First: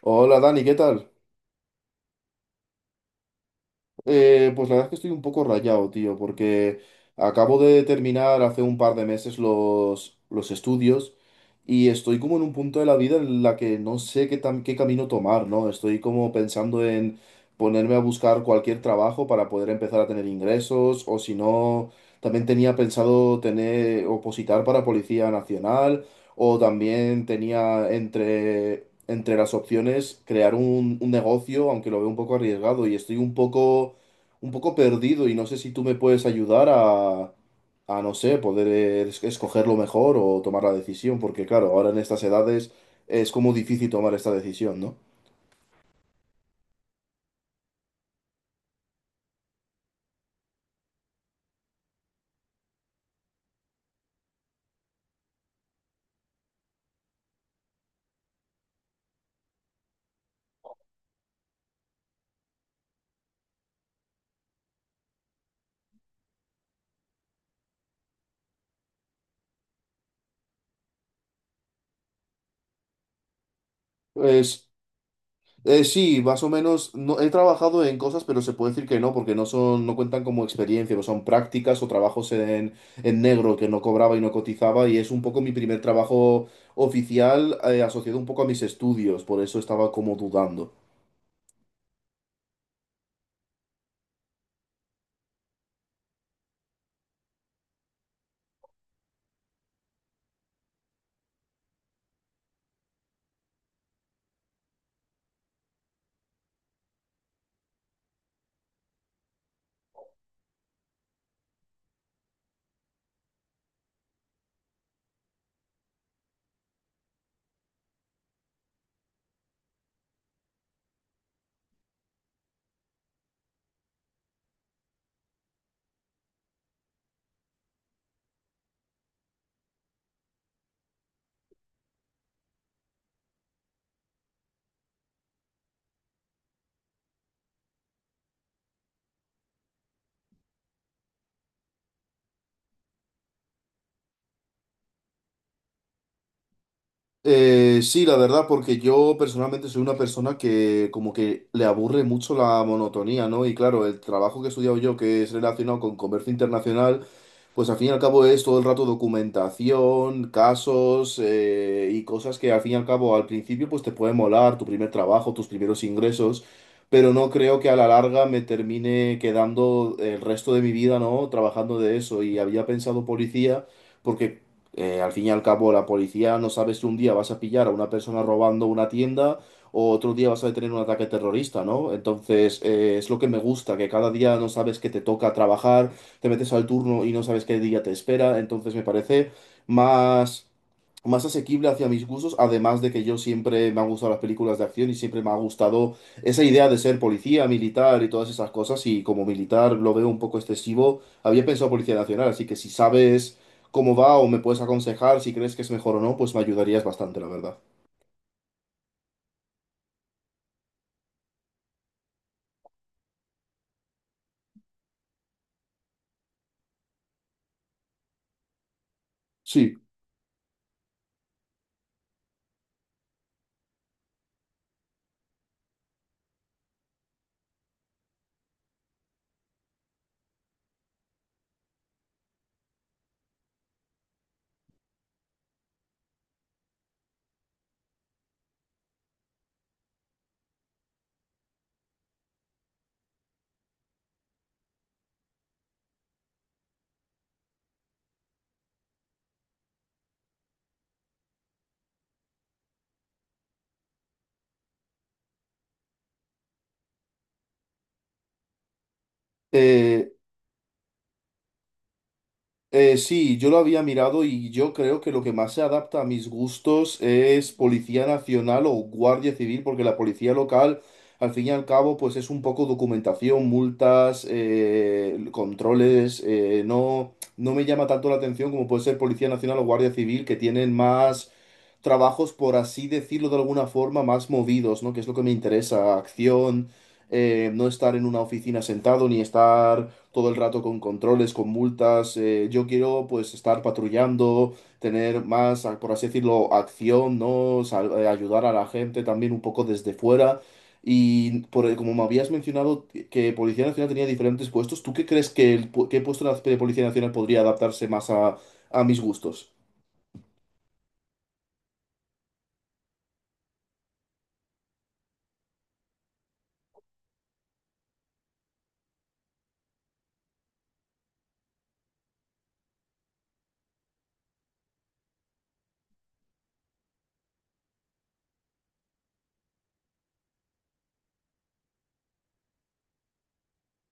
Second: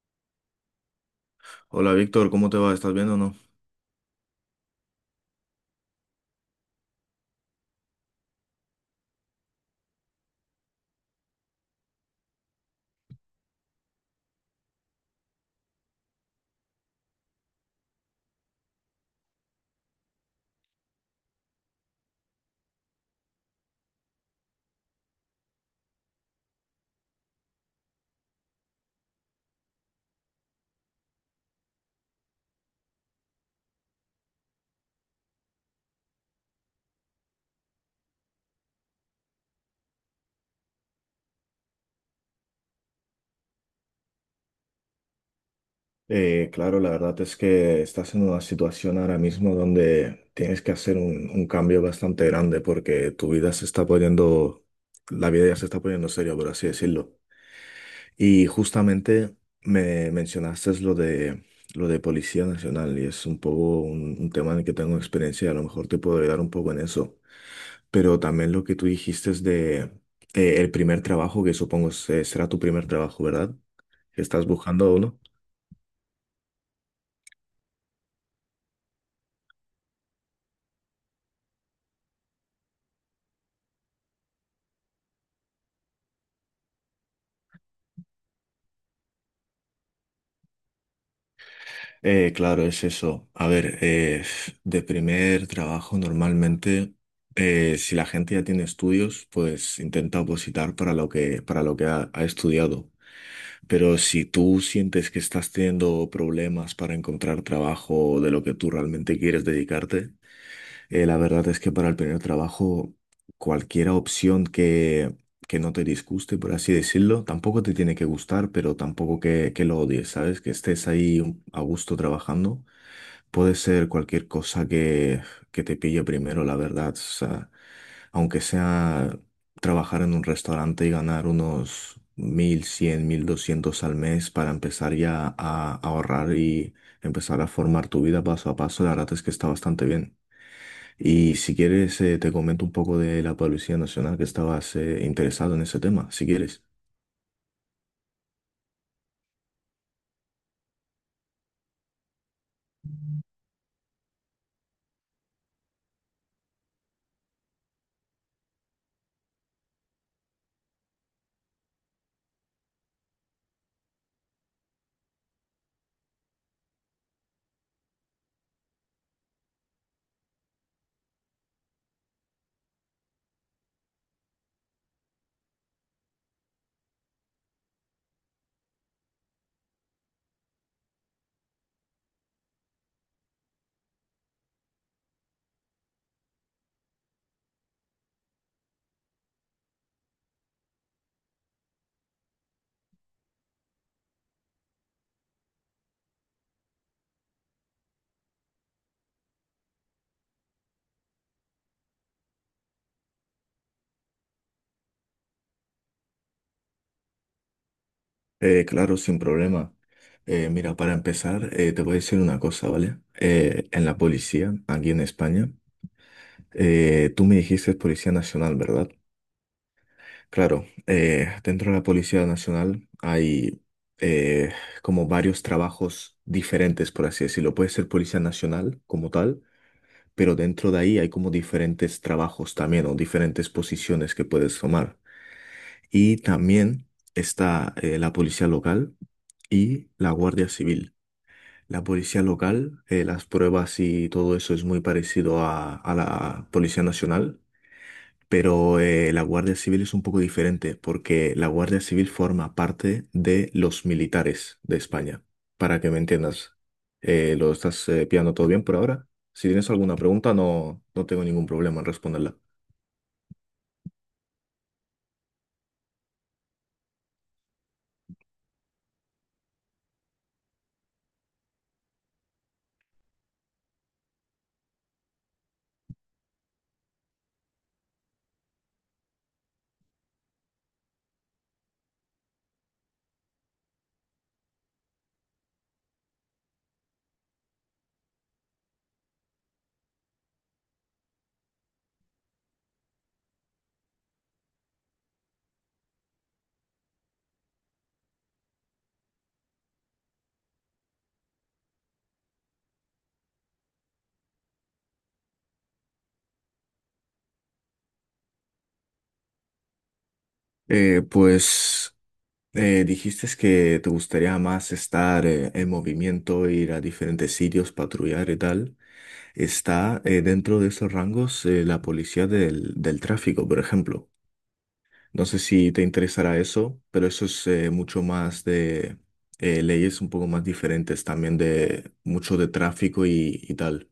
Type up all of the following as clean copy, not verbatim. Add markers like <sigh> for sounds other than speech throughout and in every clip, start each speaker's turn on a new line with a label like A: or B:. A: Hola Dani, ¿qué tal?
B: Hola Víctor, ¿cómo te va? ¿Estás bien o no?
A: Pues la verdad es que estoy un poco rayado, tío, porque acabo de terminar hace un par de meses los estudios y estoy como en un punto de la vida en la que no sé qué, qué camino tomar, ¿no? Estoy como pensando en ponerme a buscar cualquier trabajo para poder empezar a tener ingresos o si no, también tenía pensado tener, opositar para Policía Nacional o también tenía entre... Entre las opciones, crear un negocio, aunque lo veo un poco arriesgado y estoy un poco perdido y no sé si tú me puedes ayudar a no sé, poder escoger lo mejor o tomar la decisión, porque claro, ahora en estas edades es como difícil tomar esta decisión, ¿no?
B: Claro, la verdad es que estás en una situación ahora mismo donde tienes que hacer un cambio bastante grande porque tu vida se está poniendo, la vida ya se está poniendo seria, por así decirlo. Y justamente me mencionaste lo de Policía Nacional y es un poco un tema en el que tengo experiencia y a lo mejor te puedo ayudar un poco en eso. Pero también lo que tú dijiste es de el primer trabajo, que supongo será tu primer trabajo, ¿verdad? Estás
A: Pues
B: buscando uno.
A: sí, más o menos no, he trabajado en cosas, pero se puede decir que no, porque no son, no cuentan como experiencia, no son prácticas o trabajos en negro que no cobraba y no cotizaba, y es un poco mi primer trabajo oficial asociado un poco a mis estudios, por eso estaba como dudando.
B: Claro, es eso. A ver, de primer trabajo normalmente, si la gente ya tiene estudios, pues intenta opositar para lo que ha estudiado. Pero si tú sientes que estás teniendo problemas para encontrar trabajo de lo que tú realmente quieres dedicarte, la verdad es que para el primer trabajo, cualquier opción que no te disguste, por así decirlo, tampoco te tiene que gustar, pero tampoco que lo odies, ¿sabes? Que estés ahí a gusto trabajando. Puede ser cualquier cosa que te pille primero, la verdad. O sea, aunque sea trabajar en un restaurante y ganar unos mil cien mil doscientos al mes para empezar ya a ahorrar y empezar a formar tu vida paso a paso, la verdad es que está bastante bien. Y si quieres, te comento un poco de la Policía Nacional que estabas interesado en ese tema, si quieres.
A: Sí, la verdad, porque yo personalmente soy una persona que como que le aburre mucho la monotonía, ¿no? Y claro, el trabajo que he estudiado yo, que es relacionado con comercio internacional, pues al fin y al cabo es todo el rato documentación, casos y cosas que al fin y al cabo al principio pues te puede molar, tu primer trabajo, tus primeros ingresos, pero no creo que a la larga me termine quedando el resto de mi vida, ¿no? Trabajando de eso y había pensado policía porque al fin y al cabo, la policía no sabe si un día vas a pillar a una persona robando una tienda o otro día vas a tener un ataque terrorista, ¿no? Entonces, es lo que me gusta, que cada día no sabes que te toca trabajar, te metes al turno y no sabes qué día te espera, entonces me parece más, más asequible hacia mis gustos, además de que yo siempre me han gustado las películas de acción y siempre me ha gustado esa idea de ser policía, militar y todas esas cosas, y como militar lo veo un poco excesivo, había pensado Policía Nacional, así que si sabes cómo va o me puedes aconsejar si crees que es mejor o no, pues me ayudarías bastante, la verdad.
B: Claro, sin problema. Mira, para empezar, te voy a decir una cosa, ¿vale? En la policía, aquí en España, tú me dijiste Policía Nacional, ¿verdad?
A: Sí,
B: Claro, dentro de la Policía Nacional hay eh, como varios trabajos diferentes, por así decirlo. Puede ser Policía Nacional como tal, pero dentro de ahí hay como diferentes trabajos también o diferentes posiciones que puedes tomar. Y también está la Policía Local y la Guardia Civil. La policía local, las pruebas y todo eso es muy parecido a la Policía Nacional, pero la Guardia Civil es un poco diferente porque la Guardia Civil forma parte de los militares de España. Para que me entiendas. ¿Lo estás pillando todo bien por ahora? Si tienes alguna
A: eh,
B: pregunta, no, no tengo ningún problema en responderla.
A: sí, yo lo había mirado y yo creo que lo que más se adapta a mis gustos es Policía Nacional o Guardia Civil, porque la policía local, al fin y al cabo, pues es un poco documentación, multas, controles, no me llama tanto la atención como puede ser Policía Nacional o Guardia Civil, que tienen más trabajos, por así decirlo de alguna forma, más movidos, ¿no? Que es lo que me interesa, acción, no estar en una oficina sentado, ni estar todo el rato con controles, con multas. Yo quiero, pues, estar patrullando, tener más, por así decirlo, acción, ¿no? Ayudar a la gente también un poco desde fuera. Y por, como me habías mencionado que Policía Nacional tenía diferentes puestos, ¿tú qué crees que el, qué puesto de la Policía Nacional podría adaptarse más a mis gustos?
B: Eh, pues dijiste que te gustaría más estar en movimiento, ir a diferentes sitios, patrullar y tal. Está dentro de esos rangos la policía del tráfico, por ejemplo. No sé si te interesará eso, pero eso es mucho más de leyes un poco más diferentes, también de mucho de tráfico y tal.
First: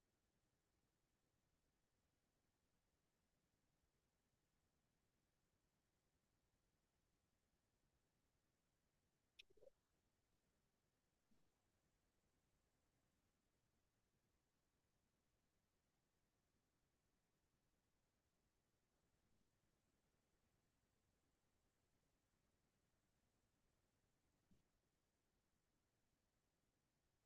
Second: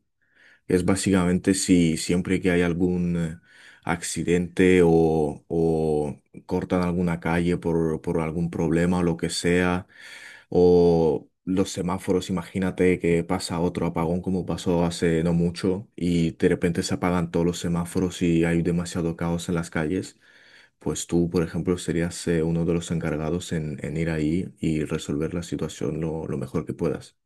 B: Es básicamente si siempre que hay algún accidente o cortan alguna calle por algún problema o lo que sea, o los semáforos, imagínate que pasa otro apagón como pasó hace no mucho y de repente se apagan todos los semáforos y hay demasiado caos en las calles, pues tú, por ejemplo, serías uno de los encargados en ir ahí y resolver la situación lo mejor que puedas.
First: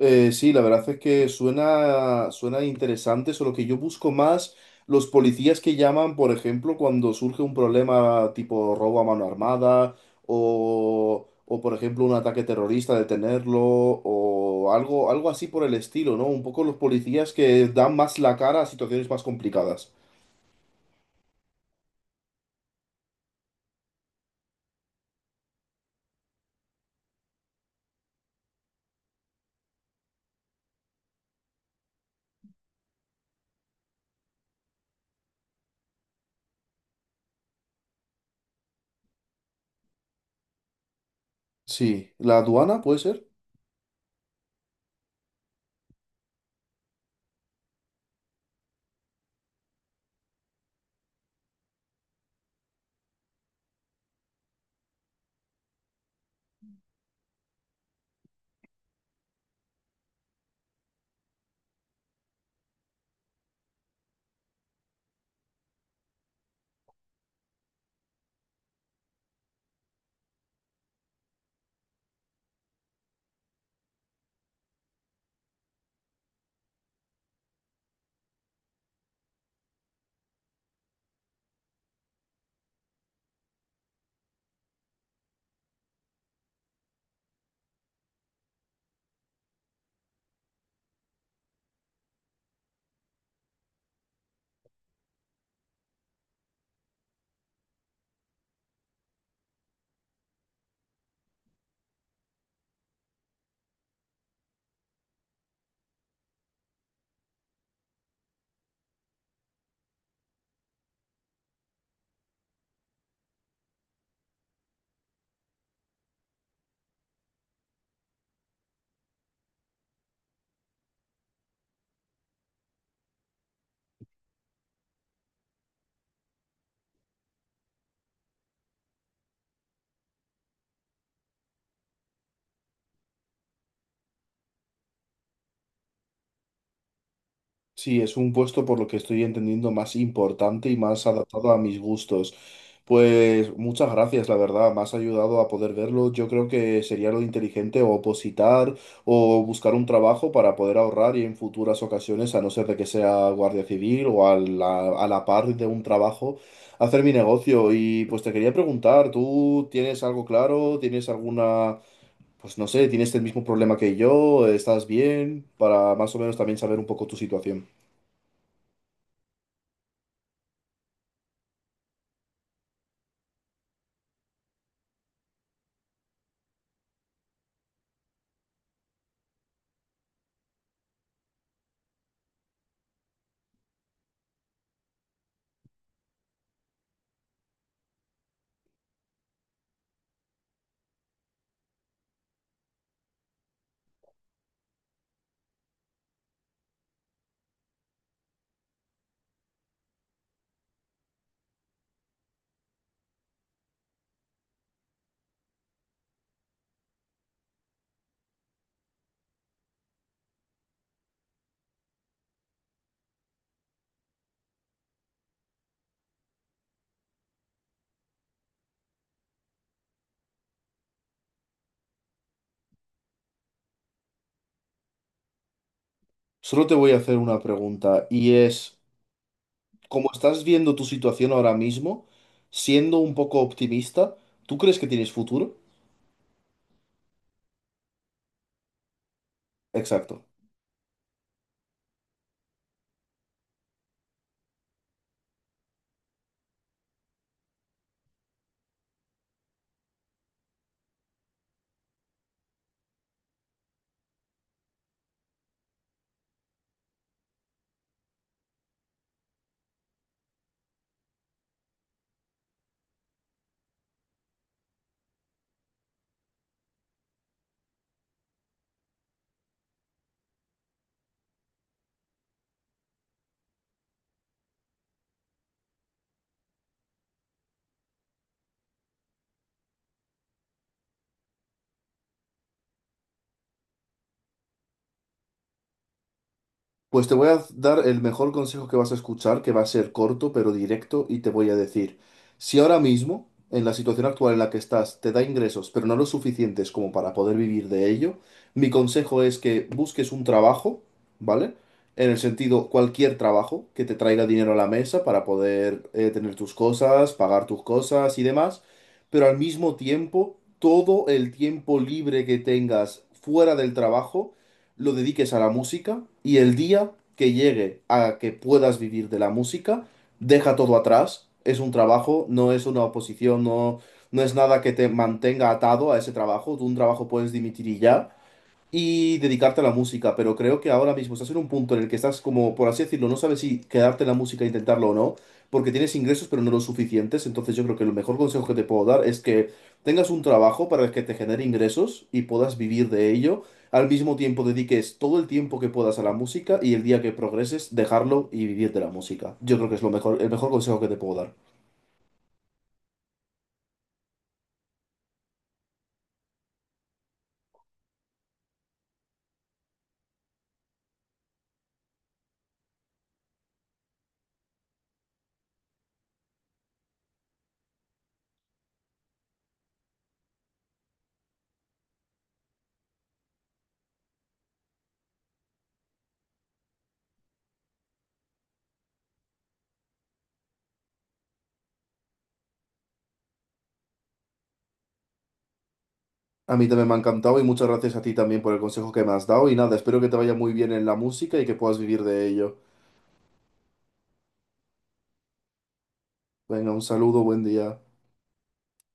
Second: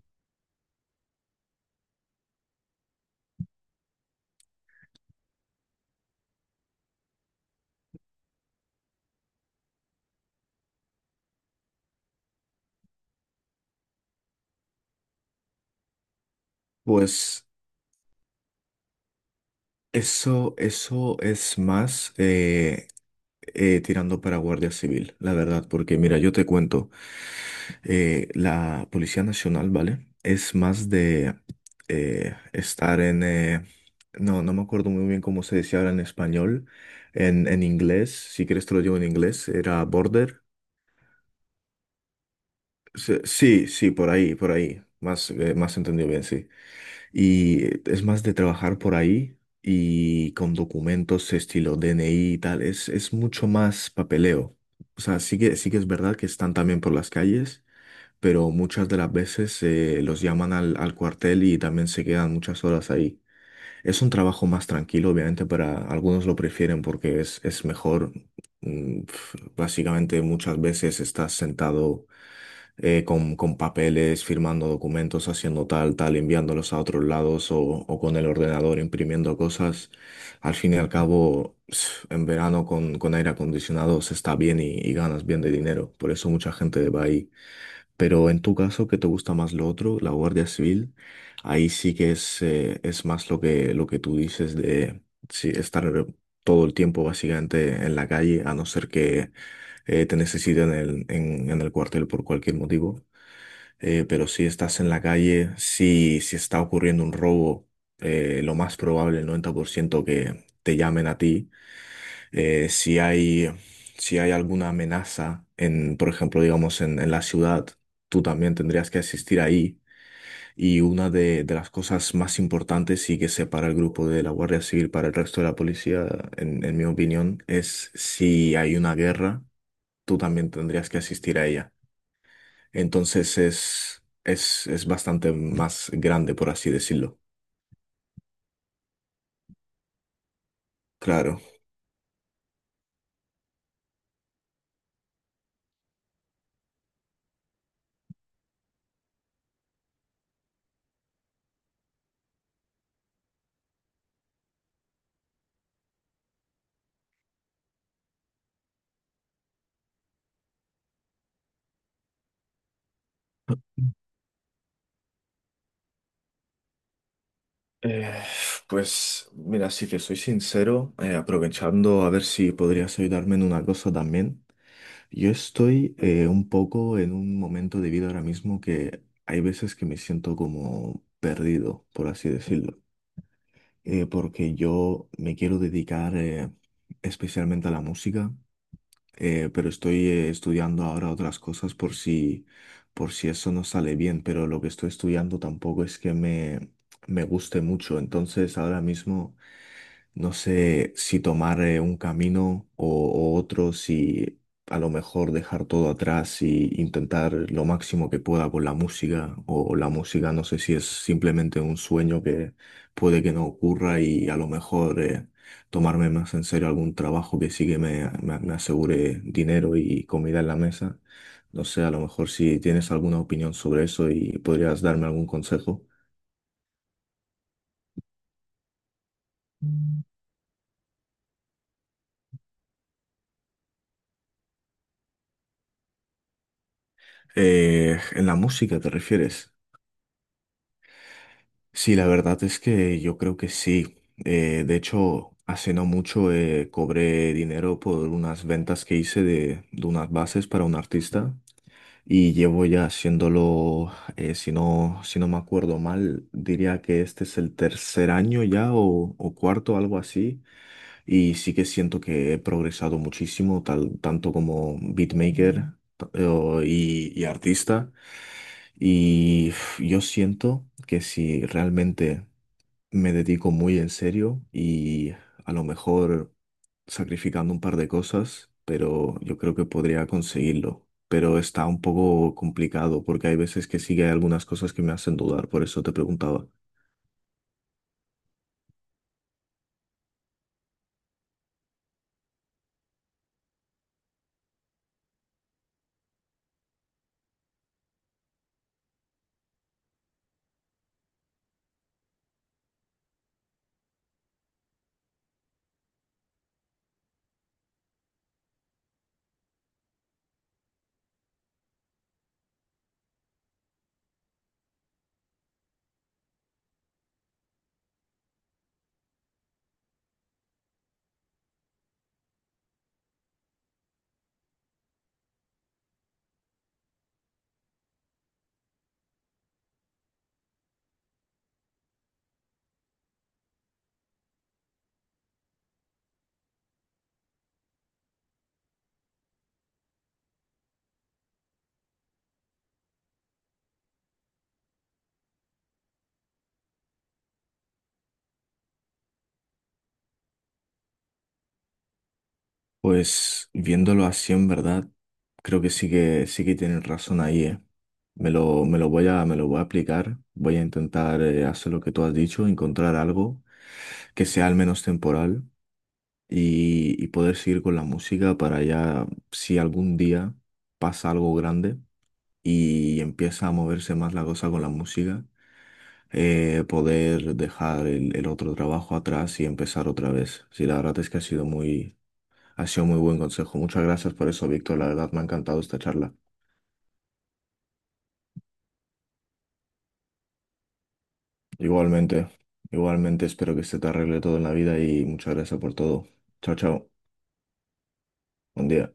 A: Sí, la verdad es que suena interesante, solo que yo busco más los policías que llaman, por ejemplo, cuando surge un problema tipo robo a mano armada o por ejemplo, un ataque terrorista, detenerlo o algo, algo así por el estilo, ¿no? Un poco los policías
B: Pues...
A: que dan más la cara a situaciones más complicadas.
B: Eso es más tirando para Guardia Civil, la verdad, porque mira, yo te cuento, la Policía Nacional, ¿vale? Es más de estar en... no, no me acuerdo muy bien cómo se decía ahora en español, en inglés, si quieres te lo digo en inglés, era border.
A: Sí, ¿la aduana puede
B: Sí,
A: ser?
B: sí, sí, por ahí, más, más entendido bien, sí. Y es más de trabajar por ahí y con documentos estilo DNI y tal, es mucho más papeleo. O sea, sí que es verdad que están también por las calles, pero muchas de las veces los llaman al cuartel y también se quedan muchas horas ahí. Es un trabajo más tranquilo, obviamente, para algunos lo prefieren porque es mejor. Mm, pf, básicamente muchas veces estás sentado con papeles, firmando documentos, haciendo tal, tal, enviándolos a otros lados o con el ordenador imprimiendo cosas. Al fin y al cabo, <sniffs> en verano con aire acondicionado se está bien y ganas bien de dinero. Por eso mucha gente va ahí. Pero en tu caso, ¿qué te gusta más lo otro? La Guardia Civil, ahí sí que es más lo que tú dices de sí, estar todo el tiempo básicamente en la calle, a no ser que te necesiten en el cuartel por cualquier motivo. Pero si estás en la calle, si, si está ocurriendo un robo, lo más probable, el 90% que te llamen a ti si hay, si hay alguna amenaza en, por ejemplo, digamos, en la ciudad, tú también tendrías que asistir ahí. Y una de las cosas más importantes y que separa el grupo de la Guardia Civil para el resto de la policía, en mi opinión, es si hay una guerra, tú también tendrías que asistir a ella. Entonces es bastante más grande, por así decirlo.
A: Sí, es un puesto por lo que estoy entendiendo más importante y más
B: Claro.
A: adaptado a mis gustos. Pues muchas gracias, la verdad, me has ayudado a poder verlo. Yo creo que sería lo inteligente o opositar o buscar un trabajo para poder ahorrar y en futuras ocasiones, a no ser de que sea guardia civil o a la par de un trabajo, hacer mi negocio. Y pues te quería preguntar, ¿tú tienes algo claro? ¿Tienes alguna... Pues no sé, ¿tienes el mismo problema que yo? ¿Estás bien? Para más o menos también saber un poco tu situación.
B: Eh, pues mira, si te soy sincero, aprovechando a ver si podrías ayudarme en una cosa también. Yo estoy un poco en un momento de vida ahora mismo que hay veces que me siento como perdido, por así decirlo. Porque yo me quiero dedicar especialmente a la música, pero estoy estudiando ahora otras cosas por si eso no sale bien, pero lo que estoy estudiando tampoco es que me guste mucho, entonces ahora mismo no sé si tomar un camino o otro, si a lo mejor dejar todo atrás y intentar lo máximo que pueda con la música, o la música no sé si es simplemente un sueño que puede que no ocurra y a lo mejor... tomarme más en serio algún trabajo que sí que me asegure dinero y comida en la mesa. No sé, a lo mejor si tienes alguna opinión sobre eso y podrías darme algún consejo.
A: Solo te voy a hacer una pregunta y es, como estás viendo tu situación ahora mismo, siendo un poco optimista, ¿tú crees que tienes futuro?
B: ¿En la música te refieres?
A: Exacto.
B: Sí, la verdad es que yo creo que sí. De hecho, hace no mucho cobré dinero por unas ventas que hice de unas bases para un artista y llevo ya haciéndolo, si no, si no me acuerdo mal, diría que este es el tercer año ya o cuarto, algo así. Y sí que siento que he progresado muchísimo, tal, tanto como beatmaker y artista. Y uf, yo siento que si realmente me dedico muy en serio y a lo mejor sacrificando un par de cosas, pero yo creo que podría conseguirlo. Pero está un poco complicado porque hay veces que sí que hay algunas cosas que me hacen dudar, por eso te preguntaba.
A: Pues te voy a dar el mejor consejo que vas a escuchar, que va a ser corto pero directo, y te voy a decir, si ahora mismo, en la situación actual en la que estás, te da ingresos, pero no los suficientes como para poder vivir de ello, mi consejo es que busques un trabajo, ¿vale? En el sentido, cualquier trabajo que te traiga dinero a la mesa para poder tener tus cosas, pagar tus cosas y demás, pero al mismo tiempo, todo el tiempo libre que tengas fuera del trabajo, lo dediques a la música y el día que llegue a que puedas vivir de la música, deja todo atrás. Es un trabajo, no es una oposición, no es nada que te mantenga atado a ese trabajo. Tú un trabajo puedes dimitir y ya y dedicarte a la música, pero creo que ahora mismo estás en un punto en el que estás como, por así decirlo, no sabes si quedarte en la música e intentarlo o no, porque tienes ingresos pero no los suficientes, entonces yo creo que el mejor consejo que te puedo dar es que tengas un trabajo para el que te genere ingresos y puedas vivir de ello, al mismo tiempo dediques todo el tiempo que puedas a la música y el día que progreses dejarlo y vivir de la música. Yo creo que es lo mejor, el mejor consejo que te puedo dar.
B: Pues viéndolo así en verdad, creo que sí que tienen razón ahí, ¿eh? Me lo voy a aplicar, voy a intentar hacer lo que tú has dicho, encontrar algo que sea al menos temporal y poder seguir con la música para ya, si algún día pasa algo grande y empieza a moverse más la cosa con la música, poder dejar el otro trabajo atrás y empezar otra vez. Sí, la verdad es que ha sido muy buen consejo. Muchas gracias por eso, Víctor. La verdad me ha encantado esta charla.
A: A mí también me ha encantado y muchas gracias a ti también por el consejo que me has dado y nada, espero que te vaya muy bien en la música y que puedas vivir de
B: Igualmente,
A: ello.
B: igualmente espero que se te arregle todo en la vida y muchas gracias por todo. Chao,
A: Venga, un
B: chao.
A: saludo, buen día.
B: Buen día.